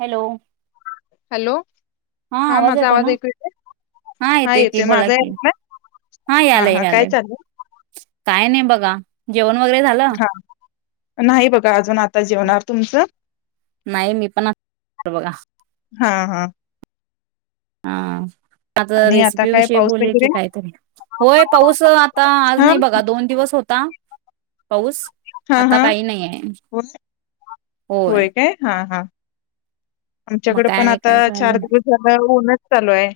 Hello hello हा आवाज माझा येत आहे ना ऐकू येतोय हा येतोय की बोला कि हा हा काय यायलय-यायलय. चालू काय नाही बघा जेवण वगैरे झालं हा नाही बघा अजून, आता जेवणार तुमचं. नाही मी पण बघा हा-हा, हा, आता आणि रेसिपी काय विषयी पाऊस बोले वगैरे की कायतरी होय पाऊस आता आज नाही बघा दोन दिवस होत ता, हा-हा होय काय, हा हा मग आमच्याकडे काय पण नाही आता काय चार दिवस झालं ऊनच चालू आहे,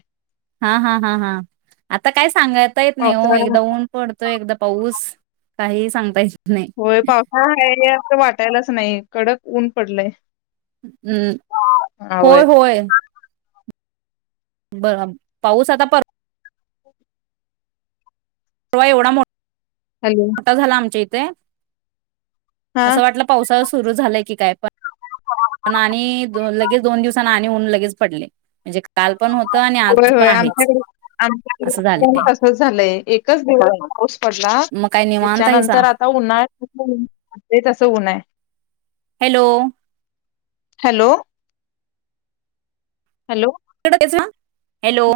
हा-हा-हा-हा आता काय सांगाता येत नाही हो पावसाळा एकदा ऊन पडतोय एकदा पाऊस काही सांगताय, होय पावसा आहे असं वाटत टायलाच नाही कडक ऊन पडलंय, हम्म हा होय होय-होय. बर पाऊस आता पर वाय उडम हॅलो मोठा झाला आमच्या इथ ते हा असं वाटलं पावसा सुरू झालंय की काय पण आणि लगेच दोन दिवसांना आणि लगेच उन पडले म्हणजे काल पण होतं आणि होय आज पण होय आहेच आमच्याक असं आम झालंय तसच झालंय एकच दिवसा पाऊस पडला मग काय निवांत हायसा त्याच्यानंतर आता उन्हाळ तस उन्हाळ हॅलो हॅलो हॅलो सवा हॅलो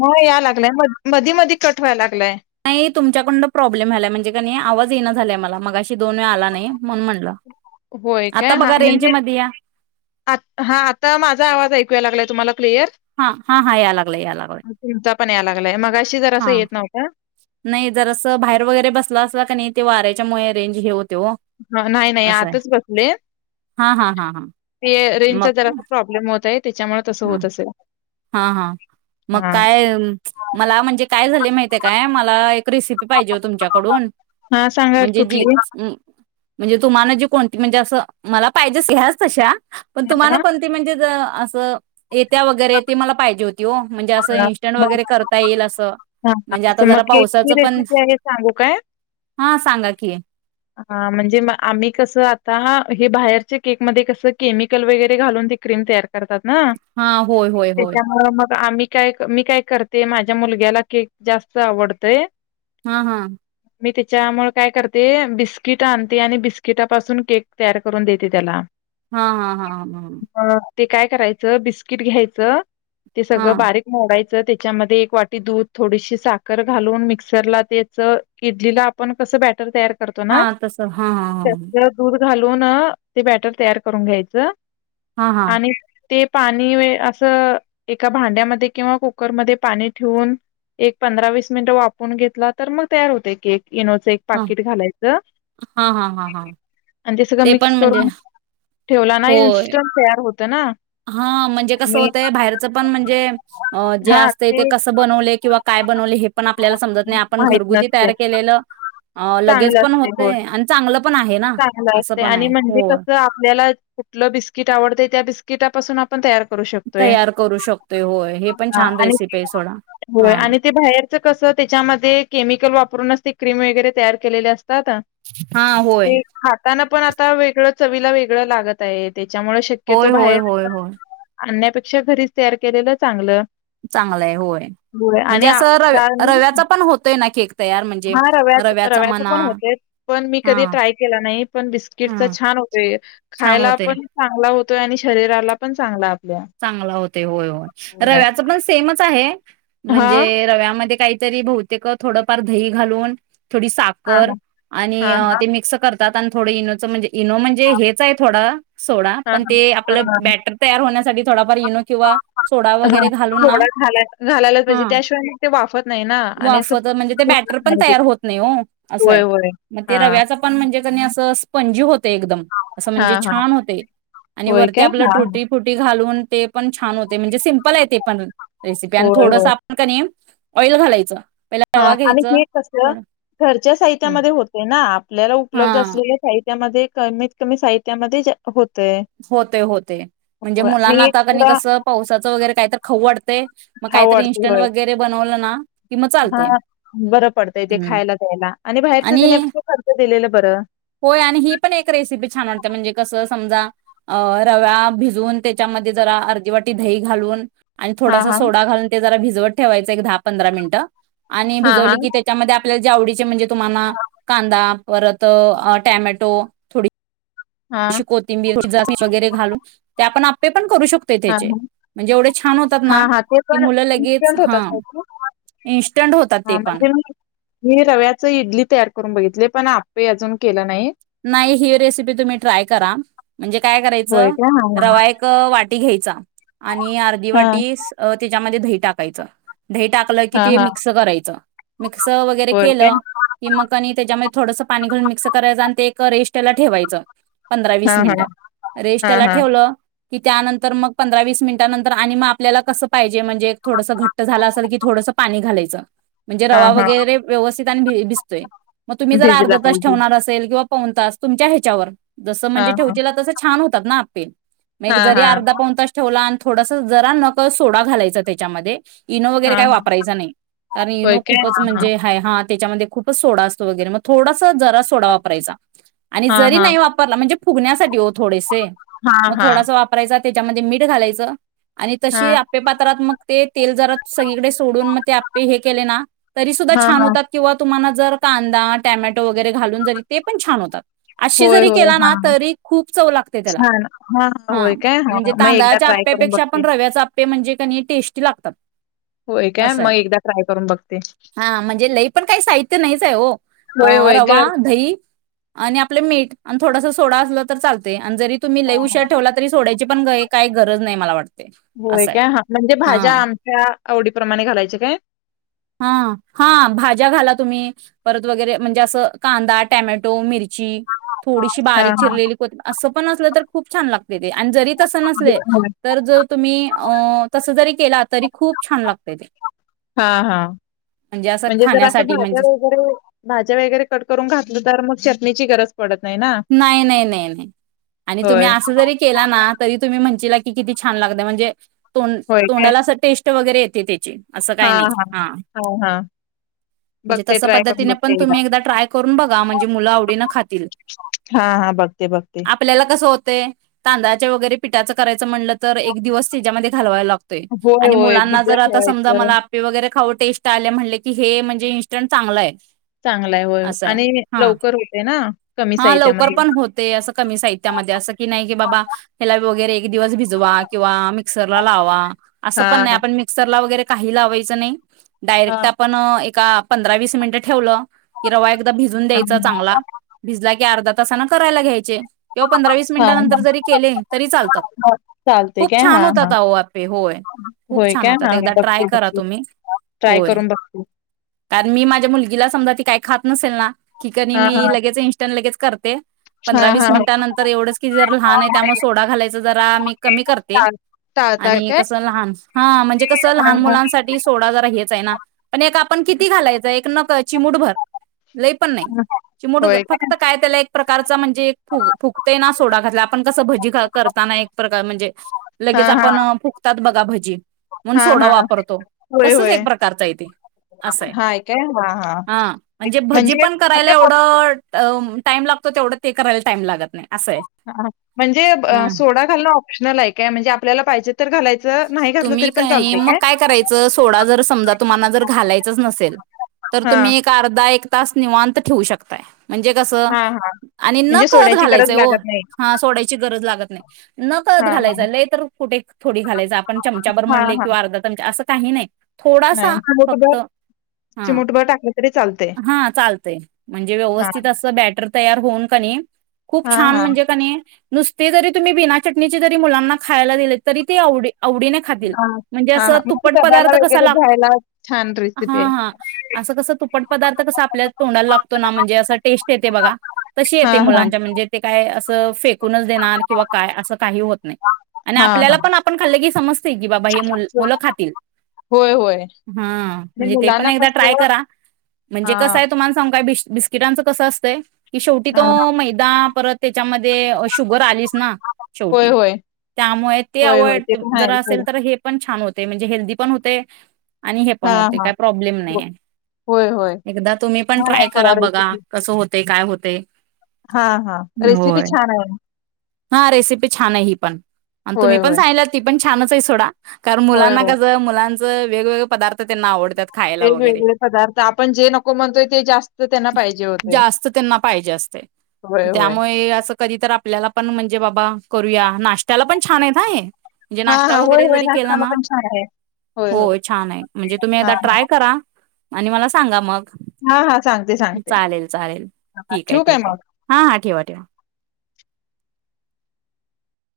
ह या लागलाय म मधी मधी कठवाय लागलाय. तुमच्याकडं प्रॉब्लेम झालाय म्हणजे आज ये झाला मगग होय का आता ह बघा रेंज म्हणजे मध्ये या हा आता माझा आवाज ऐक लागला तुम्हाला? हा हा हा या लागलाय या लागलाय कुमचा पण यायला लागलंय. हा नाही जर असं बाहेर वगैरे बसला असला क नाही ते वाऱ्याच्यामुळे अरेंज हे हो हा नाही नाही असं आहे आताच बसले हा हा हा हा ते मग प्र्म होत त्याच्यामुळे तसं होत असेल हा हा मग हा काय मला म्हणजे काय झाले माहिती आहे काय मला एक रेसिपी पाहिजे तुमच्याकडून हा सांगा म्हणजे कुठली जी हा म्हणजे तुम्हाला जी कोणती म्हणजे असं मला पाहिजे स्याच तशा पण तुम्हाला हा कोणती म्हणजे असं येत्या वगैरे ते मला पाहिजे होते ह म असं ह म्हणजे अस आता मग जरा केकची पावसाचं पण रेसिपी आहे सांगू काय हा सांगा की हा म्हणजे आम्ही कस आता ह हे बाहेरच्या केक मध्ये कसं केमिकल वगैरे घालून ते क्रीम तयार कर करतात ना हा होय होय होय त्याच्यामुळे मग आम् काय मी काय करते माझ्या मुलग्याला केक जास्त आवडतय हम्म हम्म मी त्याच्यामुळे काय करते बिस्किट आणते आणि बिस्किटापासून केक तयार करून देते त्याला हा हा हा हा मग ते काय करायचं बिस्किट घ्यायचं ते हा सगळं बारीक फोडायचं त्याच्यामध्ये एक वाटी दूध, थोडीशी साखर घालून मिक्सरला तेचं ईडलीला आपण कस बॅटर तयार करतो हा ना तसं हा हा हा. त्यातलं दूध घालून ते बॅटर तयार करून घ्यायचं. हा हा. आणि ते पाणी वे असं एका भांड्यामध्ये किंवा कुकरमध्येध्ये पाणी ठेवून, एक पंधरा वीस मिनिट वापरून घेतला, तर मग तयार होतंय केक. ईनोचं एक हा पाकिट घालायचं हा हा हा हा हा. आणि ते सगळं पण मिक्स म्हणजे करून ठेवला ना, इन्स्टंट तयार होतं. ना हा म्हणजे कसं आणि होतंय, बाहेरचंपण म्हणजे अं जे असतंय ते कस बनवलंय किंवा काय बनवलंय हे पण आपल्याला समजत नाही. आपण माहित घरगुती नसते तयार केलेलं लगेच चांगलं पण असते होय होतंय आणि चांगल पण आहे ना, चांगलं असं असतंय पण आणि आहे. म्हणजे हो, कसं आपल्याला कुठलं बिस्किट आवडतंय त्या बिस्किटापासून आ पण तयार करु शकतोय तयार करू शकतोय. होय, हे पण छान आणि रेसिपी आहे सोडा. होय हां, आणि ते बाहेरच कसं त्याच्यामध्ये केमिकल वापरूनच ते क्रीम वगैरे तयार केलेले अस हा होय. ते खाताना पण आता वेगळं चवीला वेगळं लागत आहेत. त्याच्यामुळे होय, शक्यतो होय, होय, बाहेर होय. आणण्यापेक्षा घरीच तयार केलेलं चांगलं. चांगलंय होय. होय म्हणजे आणि असं रव्या रव्याचा पण होतंय ना केक. तयार म्हणजे हा रव्या रव्याचा म्हणा रव्याचंपण होतंयच, पण मी कधी हां, ट्राय केला नाही. पण बिस्किटचा हां, छान होतोय, छान खायला होतंय. पण चांगला हो तोय आणि शरीराला पण चांगला. आपल्या. चांगला होतंय होय होय, रव्याच पण सेम च आहे. हां, म्हणजे रव्यामध्ये काहीतरी बहुतेक थोडंफार दही घालून थोडी हां, साखर आणि हां, हां, ते मिक्स कर तात आणि थोडं इनोचं म्हणजे इनो म्हणजे हेच आहे थोडा सोडा, हां, हां, पण ते हां, आपलं हां, हां. बॅटर तयार होण्या वर इनो किंवा सोडा हां, वगैरे घालून ना, थोडा घालाय घालायलाच हा पाहिजे. त्याशिवाय मग ते वाफत नाही ना आणि असं वापरता म्हणजे पूर्ण ते होत बॅटरपण नाही ते. तयार होत नाही हो असं होय, हाय. होय. ते हां. रव्याचं पण म्हणजे कनी अस स्पणजी होत एकदम अस म्हणजे हां, हां. छान होतय आणि होय वरती काय? आपल हां, हां. टुटी फुटी घालून ते पण छान होते म्हणजे सिम्पल आहे ते पण रेसिपी आणि होय, थोडंस आपण कनी ऑइल घालायच. हा आणि हे कस घरच्या साहित्यामध्ये होते ना आप आपल्याला उपलब्ध हा असलेल्या साहित्यामध्ये कमीत कमी साहित्यामध्ये जे होत होतय होतय म्हणजे मुलांना आणि एक आता कनी तुला कसं पावसाचं वगैरे काय तर खाऊ वाड ते म काहीतरी इंन्स्टंट वगैरे बनवलं ना [inaudible] हा बरं पडतय ते हम्म खायला द्यायला. आणि बाहेरच आणि देण्यापेक्षा घरचच दिलेलं बरं. होय आणि ही पण एक रेसिपी छान वाटते म्हणजे कसं समजा अ रव्या भिजून त्याच्यामध्ये जरा अर्धी वाटी दही घालून. आणि हां, थोडासा हां. सोडा घालून ते जरा भिज वत ठेवायच एक दहा पंधरा मिनटं आणि हां, भिजवली हां. की त्याच्यामध्ये आप आपल्याला जे आवडीचे म्हणजे तुम्हाना हां, कांदा परत अ टॅमॅटो थोडी जशी हां, कोथिंबीर जा वगैरे घालून ते आपण आप्पे पण करू शकतोय त्याचे म्हणजे एवढे छान होतात हा ना हा ते की पण मुलं लगेच इन्स्ट्स हा होतात इन्स्टंट होतात ते पण म्हणजे मी मी रव्याच इडली तयार करून बघितले पण आप पे अजून केलं नाही. नाही ही रेसिपी तुम्ही ट्राय करा. म्हणजे काय होय करायचं का? हां, हां. रवा एक वाटी घ्यायचा आणि अर्धी वाटी ती त्याच्यामध्ये दही टाकायच. दही टाकलं की हां, हां, ते हां. मिक्स करायचं. मिक्स वगैरे होय काय? केलं की म कनी त्याच्याम थोडसं पाणी घालुन मिक्स करायचं आणि ते करइस्टला ठेवायचं. पंधरा हां, वीस मिनिट हां. हां, रेस्टला हां. ठेवलं की त्यानंतर मग पंधरा वीस मिनिटानंतर आणि मग आपल्याला कसं पाहिजे ेड घट्ट झा असे क थोड पाणी घालायचं म्हणजे रवा हां, हां. वगैरे व्यवस्थित भ भसतोय मग तुम्हीर अर्ध भिजला तास पाहिजे. ठेवणार असेल किंवा पण तास तुमच्या ह्याच्यावर जसं म्हणजे हां, हां. ठेवचेला तस छान हो त आपेल म हां, जरी हां. अर्धा पन तस ठेवला थोडस जरा नक सोडा घालायचं त्याच्यामध्ये इनो वगैरे हां, काही हां. वापरायचचा नाही कारण होय इनो काय? खूपच हां, म्हणजे हाय हात त्याच्यामध्ये खूपच सोडा असतो वगैरे मग थोडासा जरा सोडा वापरायचा आणि जरी हां. नाही वापरला म्हणजे फुगण्यासाठी हो थोडेसे हां, हां. हां, मग हां. थोडासा वापरायचा त्याच्यामध्ये मीठ घालायचं आणि तशी हां. आपे पात्रात्मक ते तेल जरा सगळीकडे सोडून मग ते आपे हे केले ना तरी सुद्धा हां, छान हां. होतात किंवा तुम्हाला जर कांदा टॅमॅटो वगैरे घालून जरी ते पण छान होतात असशी होय, जरी होय. केला ना हां. तरी खूप चव लागते त्याला छान. हां, हां. हा होय काय? हां, म्हणजे हां. मग एकदा तांदळाच्या ट्राय करून आपप्यापेक्षा बघते. पण रव्याचे आपे म्हणजे त्यांनी टेस्टी लागतात. होय काय? असंय मग एकदा ट्राय करून बघते. हा म्हणजे लई पण काही साहित्य नाहीच ओ होय, अ होय. रवा घर दही- आणि आपलं मीठ आणि थोडस सोडा असलं तर चालतया. जरी तुम्ही लई हां, उशा हां. ठेवला त सोडाची- पण काही गरज नाही मला वाटत. होय काय ह म्हणजे भाज्या आमच्या- आवडी प्ररमाणे घालायचे काय- हा हा भाज्या घाला तुम्ही परत वगैरे म्हणजे असं कांदा, टॅमॅटो, मिरची- थोडीशी हां, बारीक हां. चिरलेली कोथं- पण असलं तर खूप छान लागते ते जरी- तस नसते होय, होय. तर जर तुम्ही तसं जरी- केला तरी खूप छान लागते ते. हां, हां. असं म्हणजे जर असं खाण्यासाठी भाज्या म्हणजे वगैरे भाज्या वगैरे कट करून घातलं तर मग चटनीची गरज- पडत नाही ना नाही नाही नाही नाही आणि तुम्ही होय असं जरी केला ना तरी तुम्ही म्हणे- केला किती छान लाग म्हणजे- तोंड होय काय तोंडाला टेस्ट- वगैरे येते त्याची- असं काही हां नाही हां हा हां हां म्हणजे बघते तसं ट्राय करून पद्धतीने बघते पण तुम्ही एकदा ट्राय करून बघा म्हणजे मुलं आवडीनं खातील. हा हा बघते बघते. होते तांद्याळाच्या वगैरे पिटाचं करायचं म्हल- तर एक दिवस त्याच्या घालवायला लागतोय. होय आणि होय मुलांना भिजत जर आता समजा ठेवायचं मला आपे वगैरे खाउ- टेस्ट आल्या म्हणले की हे म्हणजे इंस्टंट चांगलंय. चांगलाय होय आणि लवकर होते ना कमी- हा लवकर साहित्यामध्ये पण होते असं कमी साहित्यामध्ये असं की नाही की बाबा ह्याला वगैरे- कीती दिवस भीज- वा किंवा- मिक्सरलाला लावा. असं पण हां नाही हां आपण मिक्सरला वगैरे- काही लावायचं नाही. हां डायरेक्ट आपण एक- का पंधरा वीस मिनिट ठेवलं की रवा- भिजून हां द्यायचा चांगला भीजलाकी- अर्धा तान कयला घ्यायचे किंवा पंधरा वस मिनिट हां नंतर हां जरी केले तरी चालतात हां, चालते खूप काय छान हां होतात हां आपे होय खूप होय छान काय होतात हां एकदा ट्राय बघते करा बघते तुम्ही ट्राय होय करून बघते कारण मी माझ्या मुलगीला समजा काय खात नसल ना की क हां मी हां लगेच इ लगेच करते हा पंधरा हा वीस हा. मिनिटानंतर एवढं की जर लहान आहे त्यामुळे सोडा घालायच जरा मी कमी करते चाल टाळताय आणि काय? कस लहान हा म्हणजे कस हा लहान हा. मुलांसाठी सोडा जरा आहे ना पण एक आपण किती घालायचं एक ची मुठभर लई पण नाही चिमड होय काय? फक्त एक प्रकार म्हणजे अ फुग फुगते ना सोडा घातल्यावर आपण कसे भजी करताना एक प्रकार म्हणजे हा लगेच हा आपण फुगतात बघ गाभजी म्हणजे हा सोडा हा वापरतो होय तसच होय. एक प्रकारच आहेेते असंय हाय काय हा हा ह म्हणजे भजी पण करायला एवढं टाईम लागतो तेवढं ते करायला टाईम लागत नाही असं आहे. ह म्हणजे हा सोडा घालणं ऑप्शनल आहे काय म्हणजे आपल्याला पाहिजे तर घालायच तुम्ही मग काय करायच सोड जर समजा तुम्हा ज घालायच नसेल त हा अर् एक तास निवांत ठेू शकताय म्हणजे कसं हा हा आणि न म्हणजे कळत सोड्याची गरज घालायचंय लागत नाही. हा सोडायची गरज लागत नाही न कळत हा हा. घालायचंय लय तर कुठे थोडी घालायच ण चमचावरर हा म्हणले हा किंवा अर्ा चमचा असं काही नाही थोडासा नाही फक्त हा चिमूटभर टाकलं तरी चालतंय. हा चालतय म्हणजे हां. व्यवस्थित अस बॅटर तयार होऊन पनी खूप हां, छान हां, म्हणजे कने नुसते जरी तुम्ही बिना चटणीचे जरी मुलांना खायला दिले तरी ते आवडे आवडीने खात हां, म्हणजे अस हां, हां. मग तुपट डब्याला पदार्थ कसा वगैरे लागो घ्यायला छान हा रेसिपी आहे. हा अस कस तुपट पदार्थ कस आपल्या तोंडाला लागतो ना म्हणजे अस टेस्ट येते बघा त येते हां, हां. मुलांच्या म्हणजे काय स फेक दे क का अस का होत नाही हां, आपल्याला हां. पण आप णण होय, होय. आणि मुलांना कसं हां, का बिस्किटांचं कसं असत की शेवटी तो हां. मैदा परत त्याच्यामध्ये शुगर आली ना होय, शेवटी होय. त्यामुळे होय, तेव होय. ते पण जरा आहे असे सोडा. तर पण छान हो म्हणजे हेल्दी पण होते. आणि हे पण हां, होते हां. काय प्रॉब्लेम हो नाही आहे होय, होय. एकदा तुम्ही पण छान ट्राय आहे करा सोडा बघा रेसिपी. कसं होते काय होते. ते हां, हां. रेसिपी होय छान आहे. हा रेसिपी छान ही पण होय, तुम्ही पण होय. सांगला ण छानच आहे सोडा कारण होय, मुलांना होय. कसं मुलांच वेगवेग पद् त्यांना आवडतात खायला वगैरे वेगवेगळे पदार्थ आपण जे नको म्हणतोय ते जास्त त्यांना पाहिजे होते जास्त त्यांना पाहिजे असते होय होय त्यामुळे असं कधी तर आपल्याला पण म्हणजे बाबा करूया नाश्त्याला पण छान आहेतय. म्हणे हा नाश्ता हा होय वगैरे होय जरी केला नाश्ताला ना पण छान आहे होय हो होय छान आहे म्हणजे तुम्ही हा आ हा ट्राय करा आणि मला सांगा मग.. हा हा सांगते सांगते चालेल चालेल हा ठीक आहे ठेवू काय ठीक आहे मग हा हा ठेवा ठेवा..